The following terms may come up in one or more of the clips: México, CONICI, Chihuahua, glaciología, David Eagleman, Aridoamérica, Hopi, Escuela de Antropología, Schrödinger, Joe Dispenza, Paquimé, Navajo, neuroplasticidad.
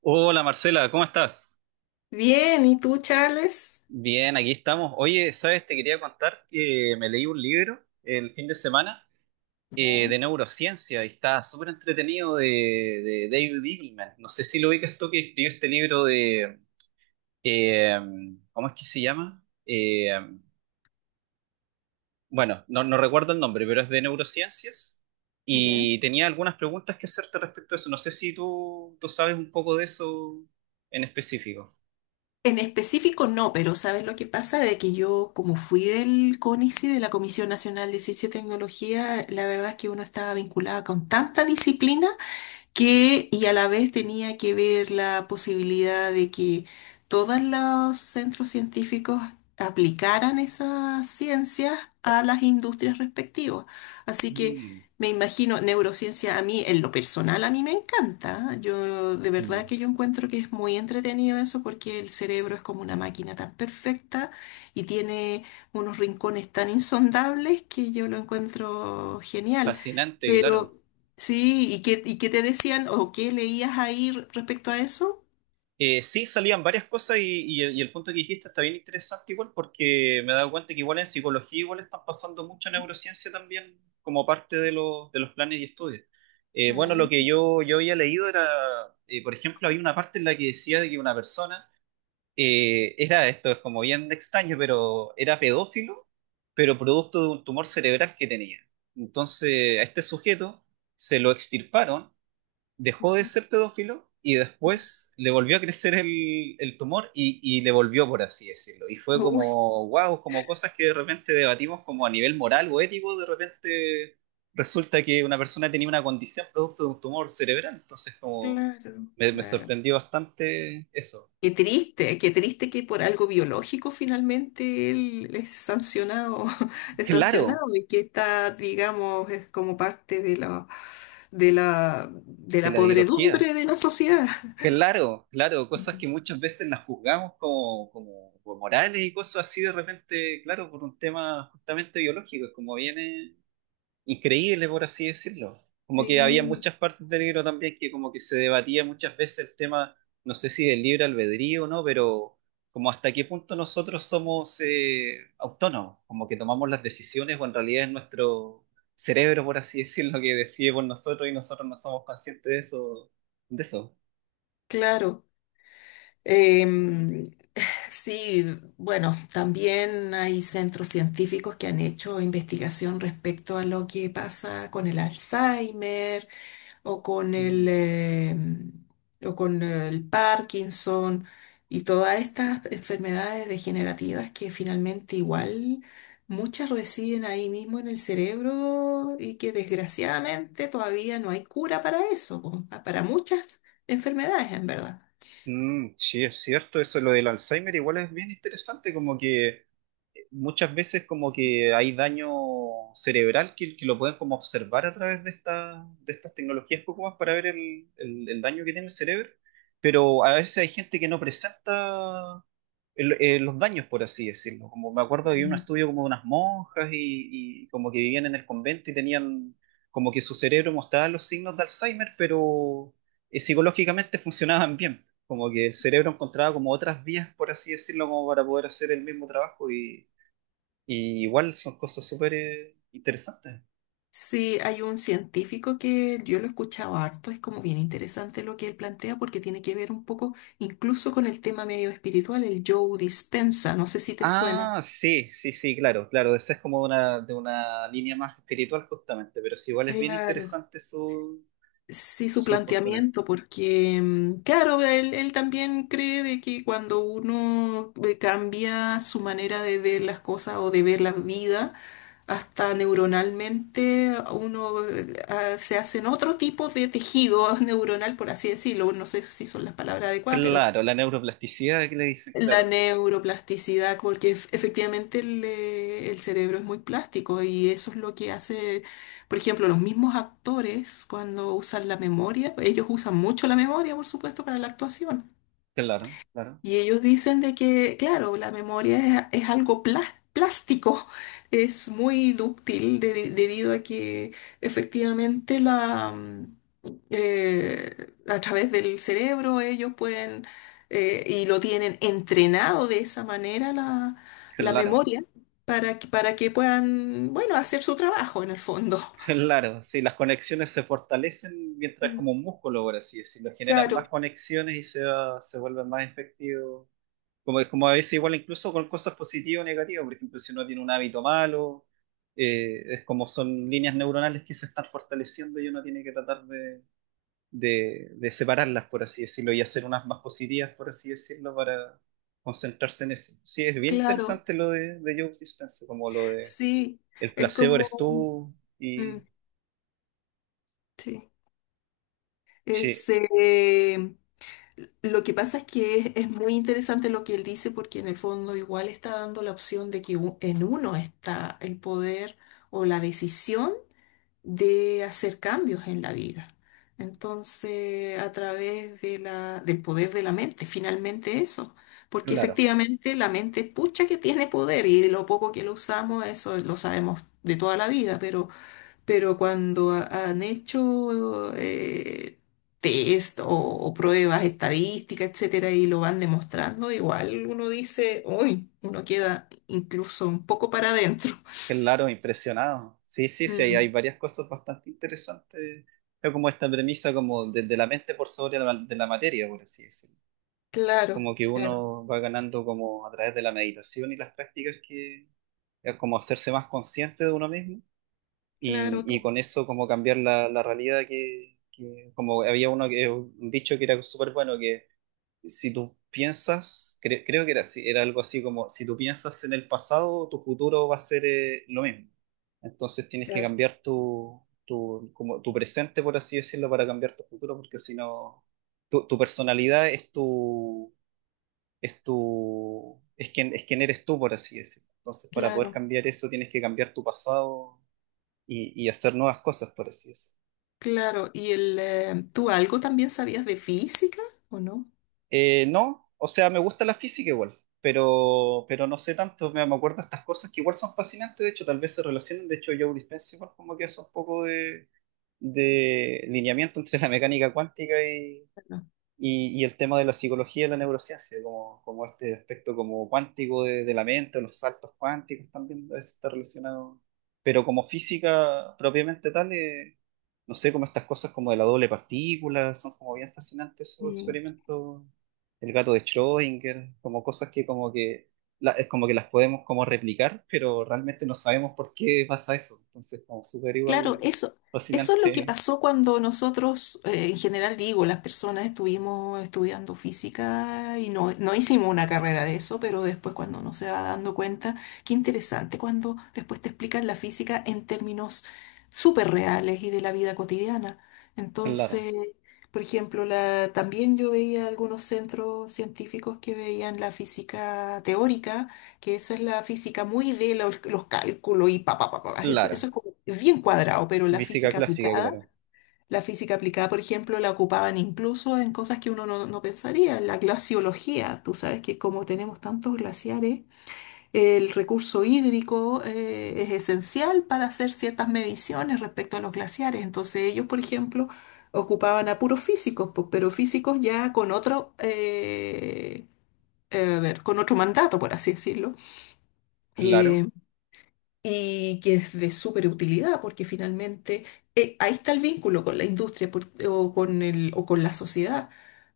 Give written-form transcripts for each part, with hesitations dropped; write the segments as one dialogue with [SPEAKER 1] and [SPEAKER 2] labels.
[SPEAKER 1] Hola Marcela, ¿cómo estás?
[SPEAKER 2] Bien, ¿y tú, Charles?
[SPEAKER 1] Bien, aquí estamos. Oye, ¿sabes? Te quería contar que me leí un libro el fin de semana
[SPEAKER 2] Ya,
[SPEAKER 1] de neurociencia y está súper entretenido de David Eagleman. No sé si lo ubicas tú que escribió este libro de... eh, ¿cómo es que se llama? Bueno, no, no recuerdo el nombre, pero es de neurociencias
[SPEAKER 2] ya.
[SPEAKER 1] y tenía algunas preguntas que hacerte respecto a eso. No sé si tú sabes un poco de eso en específico.
[SPEAKER 2] En específico no, pero ¿sabes lo que pasa? De que yo, como fui del CONICI, de la Comisión Nacional de Ciencia y Tecnología, la verdad es que uno estaba vinculado con tanta disciplina que y a la vez tenía que ver la posibilidad de que todos los centros científicos aplicaran esas ciencias a las industrias respectivas. Así que
[SPEAKER 1] Mm,
[SPEAKER 2] me imagino, neurociencia a mí, en lo personal, a mí me encanta. Yo de
[SPEAKER 1] mm.
[SPEAKER 2] verdad que yo encuentro que es muy entretenido eso porque el cerebro es como una máquina tan perfecta y tiene unos rincones tan insondables que yo lo encuentro genial.
[SPEAKER 1] Fascinante,
[SPEAKER 2] Pero
[SPEAKER 1] claro.
[SPEAKER 2] sí, ¿y qué te decían o qué leías ahí respecto a eso?
[SPEAKER 1] Sí, salían varias cosas y, y el punto que dijiste está bien interesante igual porque me he dado cuenta que igual en psicología igual están pasando mucha neurociencia también como parte de los planes y estudios. Bueno, lo
[SPEAKER 2] Ah,
[SPEAKER 1] que yo había leído era, por ejemplo, había una parte en la que decía de que una persona era, esto es como bien extraño, pero era pedófilo, pero producto de un tumor cerebral que tenía. Entonces, a este sujeto se lo extirparon, dejó de
[SPEAKER 2] ya.
[SPEAKER 1] ser pedófilo y después le volvió a crecer el tumor y le volvió, por así decirlo. Y fue
[SPEAKER 2] Uy,
[SPEAKER 1] como wow, como cosas que de repente debatimos como a nivel moral o ético, de repente resulta que una persona tenía una condición producto de un tumor cerebral. Entonces, como
[SPEAKER 2] claro.
[SPEAKER 1] me
[SPEAKER 2] Ah,
[SPEAKER 1] sorprendió bastante eso.
[SPEAKER 2] qué triste que por algo biológico finalmente él es sancionado, es
[SPEAKER 1] Claro,
[SPEAKER 2] sancionado y que está, digamos, es como parte de de
[SPEAKER 1] de
[SPEAKER 2] la
[SPEAKER 1] la
[SPEAKER 2] podredumbre
[SPEAKER 1] biología.
[SPEAKER 2] de la sociedad.
[SPEAKER 1] Claro, claro, cosas
[SPEAKER 2] Ujú.
[SPEAKER 1] que muchas veces las juzgamos como, como, como morales y cosas así de repente, claro, por un tema justamente biológico, es como viene increíble, por así decirlo. Como que había
[SPEAKER 2] Sí,
[SPEAKER 1] muchas partes del libro también que como que se debatía muchas veces el tema, no sé si del libre albedrío o no, pero como hasta qué punto nosotros somos autónomos, como que tomamos las decisiones o en realidad es nuestro cerebro, por así decirlo, que decide por nosotros y nosotros no somos conscientes de eso, de eso.
[SPEAKER 2] claro. Em, Sí, bueno, también hay centros científicos que han hecho investigación respecto a lo que pasa con el Alzheimer o con
[SPEAKER 1] Mm.
[SPEAKER 2] o con el Parkinson y todas estas enfermedades degenerativas que finalmente igual muchas residen ahí mismo en el cerebro y que desgraciadamente todavía no hay cura para eso, po, para muchas enfermedades en verdad.
[SPEAKER 1] Mm, sí, es cierto, eso lo del Alzheimer igual es bien interesante, como que muchas veces como que hay daño cerebral que lo pueden como observar a través de, de estas tecnologías poco más para ver el, el daño que tiene el cerebro, pero a veces hay gente que no presenta los daños, por así decirlo. Como me acuerdo que había un estudio como de unas monjas y como que vivían en el convento y tenían como que su cerebro mostraba los signos de Alzheimer, pero psicológicamente funcionaban bien. Como que el cerebro encontraba como otras vías, por así decirlo, como para poder hacer el mismo trabajo y igual son cosas súper interesantes.
[SPEAKER 2] Sí, hay un científico que yo lo he escuchado harto, es como bien interesante lo que él plantea porque tiene que ver un poco incluso con el tema medio espiritual, el Joe Dispensa, no sé si te suena.
[SPEAKER 1] Ah, sí, sí, sí, claro, claro. Esa es como una, de una línea más espiritual justamente, pero sí, igual es bien
[SPEAKER 2] Claro.
[SPEAKER 1] interesante su,
[SPEAKER 2] Sí, su
[SPEAKER 1] su postura.
[SPEAKER 2] planteamiento, porque mm, claro, él también cree de que cuando uno cambia su manera de ver las cosas o de ver la vida, hasta neuronalmente uno se hacen otro tipo de tejido neuronal, por así decirlo. No sé si son las palabras adecuadas, pero
[SPEAKER 1] Claro, la neuroplasticidad que le dicen,
[SPEAKER 2] la
[SPEAKER 1] claro,
[SPEAKER 2] neuroplasticidad, porque efectivamente el cerebro es muy plástico y eso es lo que hace, por ejemplo, los mismos actores cuando usan la memoria, ellos usan mucho la memoria, por supuesto, para la actuación.
[SPEAKER 1] claro, claro,
[SPEAKER 2] Y ellos dicen de que, claro, la memoria es algo plástico, es muy dúctil debido a que efectivamente la, a través del cerebro ellos pueden, y lo tienen entrenado de esa manera la, la
[SPEAKER 1] claro,
[SPEAKER 2] memoria para que puedan, bueno, hacer su trabajo en el fondo.
[SPEAKER 1] claro. Sí, las conexiones se fortalecen mientras es
[SPEAKER 2] Mm,
[SPEAKER 1] como un músculo, por así decirlo, generan
[SPEAKER 2] claro,
[SPEAKER 1] más conexiones y se vuelven más efectivos como, es como a veces igual incluso con cosas positivas o negativas, por ejemplo, si uno tiene un hábito malo, es como son líneas neuronales que se están fortaleciendo y uno tiene que tratar de, de separarlas, por así decirlo, y hacer unas más positivas, por así decirlo, para concentrarse en eso. Sí, es bien
[SPEAKER 2] claro,
[SPEAKER 1] interesante lo de Joe Dispenza, como lo de
[SPEAKER 2] sí,
[SPEAKER 1] el
[SPEAKER 2] es
[SPEAKER 1] placebo
[SPEAKER 2] como,
[SPEAKER 1] eres tú
[SPEAKER 2] mm,
[SPEAKER 1] y,
[SPEAKER 2] sí, es...
[SPEAKER 1] sí,
[SPEAKER 2] eh, lo que pasa es que es muy interesante lo que él dice porque en el fondo igual está dando la opción de que en uno está el poder o la decisión de hacer cambios en la vida. Entonces, a través de del poder de la mente, finalmente eso. Porque
[SPEAKER 1] claro.
[SPEAKER 2] efectivamente la mente, pucha que tiene poder y lo poco que lo usamos, eso lo sabemos de toda la vida, pero cuando han hecho test o pruebas estadísticas, etcétera, y lo van demostrando, igual uno dice, uy, uno queda incluso un poco para adentro.
[SPEAKER 1] Claro, impresionado. Sí, sí, sí, hay
[SPEAKER 2] Mm,
[SPEAKER 1] varias cosas bastante interesantes. Es como esta premisa como desde la mente por sobre la, de la materia, por así decirlo. Es
[SPEAKER 2] claro,
[SPEAKER 1] como que
[SPEAKER 2] claro,
[SPEAKER 1] uno va ganando como a través de la meditación y las prácticas que es como hacerse más consciente de uno mismo
[SPEAKER 2] claro,
[SPEAKER 1] y
[SPEAKER 2] tú,
[SPEAKER 1] con eso como cambiar la, la realidad que como había uno que un dicho que era súper bueno que si tú piensas, creo que era así, era algo así como, si tú piensas en el pasado, tu futuro va a ser lo mismo. Entonces tienes que
[SPEAKER 2] claro,
[SPEAKER 1] cambiar tu, tu, como tu presente, por así decirlo, para cambiar tu futuro, porque si no, tu personalidad es tu, es tu, es quien eres tú, por así decirlo. Entonces, para poder
[SPEAKER 2] claro,
[SPEAKER 1] cambiar eso, tienes que cambiar tu pasado y hacer nuevas cosas, por así decirlo.
[SPEAKER 2] claro. ¿Y el, tú algo también sabías de física o no?
[SPEAKER 1] No, o sea, me gusta la física igual, pero no sé tanto, me acuerdo de estas cosas que igual son fascinantes, de hecho, tal vez se relacionan, de hecho, Joe Dispenza igual como que hace un poco de lineamiento entre la mecánica cuántica
[SPEAKER 2] No.
[SPEAKER 1] y el tema de la psicología y la neurociencia, como, como este aspecto como cuántico de la mente, o los saltos cuánticos también a veces está relacionado. Pero como física propiamente tal, no sé, como estas cosas como de la doble partícula, son como bien fascinantes esos
[SPEAKER 2] Mm,
[SPEAKER 1] experimentos, el gato de Schrödinger, como cosas que como que, es como que las podemos como replicar, pero realmente no sabemos por qué pasa eso. Entonces, como súper igual
[SPEAKER 2] claro, eso es lo que
[SPEAKER 1] fascinante,
[SPEAKER 2] pasó cuando nosotros, en general digo, las personas estuvimos estudiando física y no, no hicimos una carrera de eso, pero después cuando uno se va dando cuenta, qué interesante cuando después te explican la física en términos súper reales y de la vida cotidiana. Entonces,
[SPEAKER 1] claro.
[SPEAKER 2] por ejemplo, la, también yo veía algunos centros científicos que veían la física teórica que esa es la física muy de los cálculos y pa, pa, pa, pa, eso
[SPEAKER 1] Claro,
[SPEAKER 2] es como bien cuadrado, pero
[SPEAKER 1] física clásica, claro.
[SPEAKER 2] la física aplicada, por ejemplo, la ocupaban incluso en cosas que uno no, no pensaría, en la glaciología, tú sabes que como tenemos tantos glaciares, el recurso hídrico es esencial para hacer ciertas mediciones respecto a los glaciares, entonces ellos, por ejemplo, ocupaban a puros físicos, pues, pero físicos ya con otro, a ver, con otro mandato, por así decirlo.
[SPEAKER 1] Claro,
[SPEAKER 2] Em, y que es de súper utilidad porque finalmente ahí está el vínculo con la industria o con el, o con la sociedad.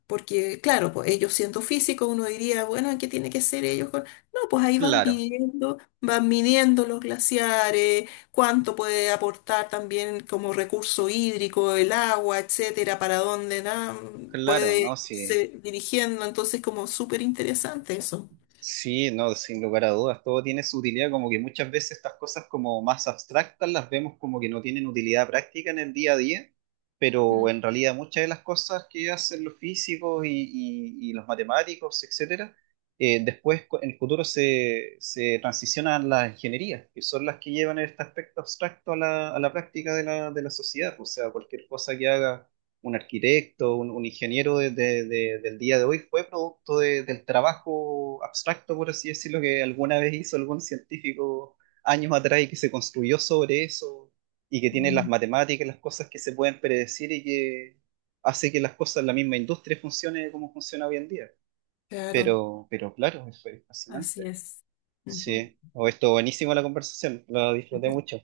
[SPEAKER 2] Porque, claro, pues ellos siendo físicos, uno diría, bueno, ¿qué tiene que ser ellos con...? No, pues ahí
[SPEAKER 1] claro,
[SPEAKER 2] van midiendo los glaciares, cuánto puede aportar también como recurso hídrico, el agua, etcétera, para dónde na,
[SPEAKER 1] claro, no,
[SPEAKER 2] puede
[SPEAKER 1] sí,
[SPEAKER 2] irse dirigiendo. Entonces, como súper interesante eso.
[SPEAKER 1] sí, no, sin lugar a dudas, todo tiene su utilidad, como que muchas veces estas cosas como más abstractas las vemos como que no tienen utilidad práctica en el día a día, pero en realidad muchas de las cosas que hacen los físicos y, y los matemáticos, etcétera, después en el futuro se, se transicionan a las ingenierías, que son las que llevan este aspecto abstracto a la práctica de la sociedad, o sea, cualquier cosa que haga un arquitecto, un ingeniero del día de hoy fue producto del trabajo abstracto, por así decirlo, que alguna vez hizo algún científico años atrás y que se construyó sobre eso y que tiene las matemáticas, las cosas que se pueden predecir y que hace que las cosas, la misma industria funcione como funciona hoy en día.
[SPEAKER 2] Claro,
[SPEAKER 1] Pero claro, eso es
[SPEAKER 2] así
[SPEAKER 1] fascinante.
[SPEAKER 2] es. Ujú,
[SPEAKER 1] Sí, o esto buenísima la conversación, la disfruté
[SPEAKER 2] ujú.
[SPEAKER 1] mucho.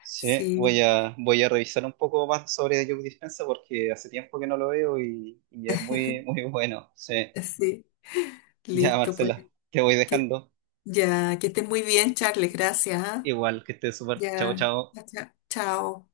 [SPEAKER 1] Sí, voy
[SPEAKER 2] Sí.
[SPEAKER 1] a, voy a revisar un poco más sobre Joe Dispensa porque hace tiempo que no lo veo y es muy, muy bueno. Sí,
[SPEAKER 2] Sí,
[SPEAKER 1] ya
[SPEAKER 2] listo, pues
[SPEAKER 1] Marcela, te voy
[SPEAKER 2] que,
[SPEAKER 1] dejando.
[SPEAKER 2] ya que estés muy bien, Charles, gracias. ¿Ah?
[SPEAKER 1] Igual que estés súper. Chao,
[SPEAKER 2] Ya,
[SPEAKER 1] chao.
[SPEAKER 2] ya, chao.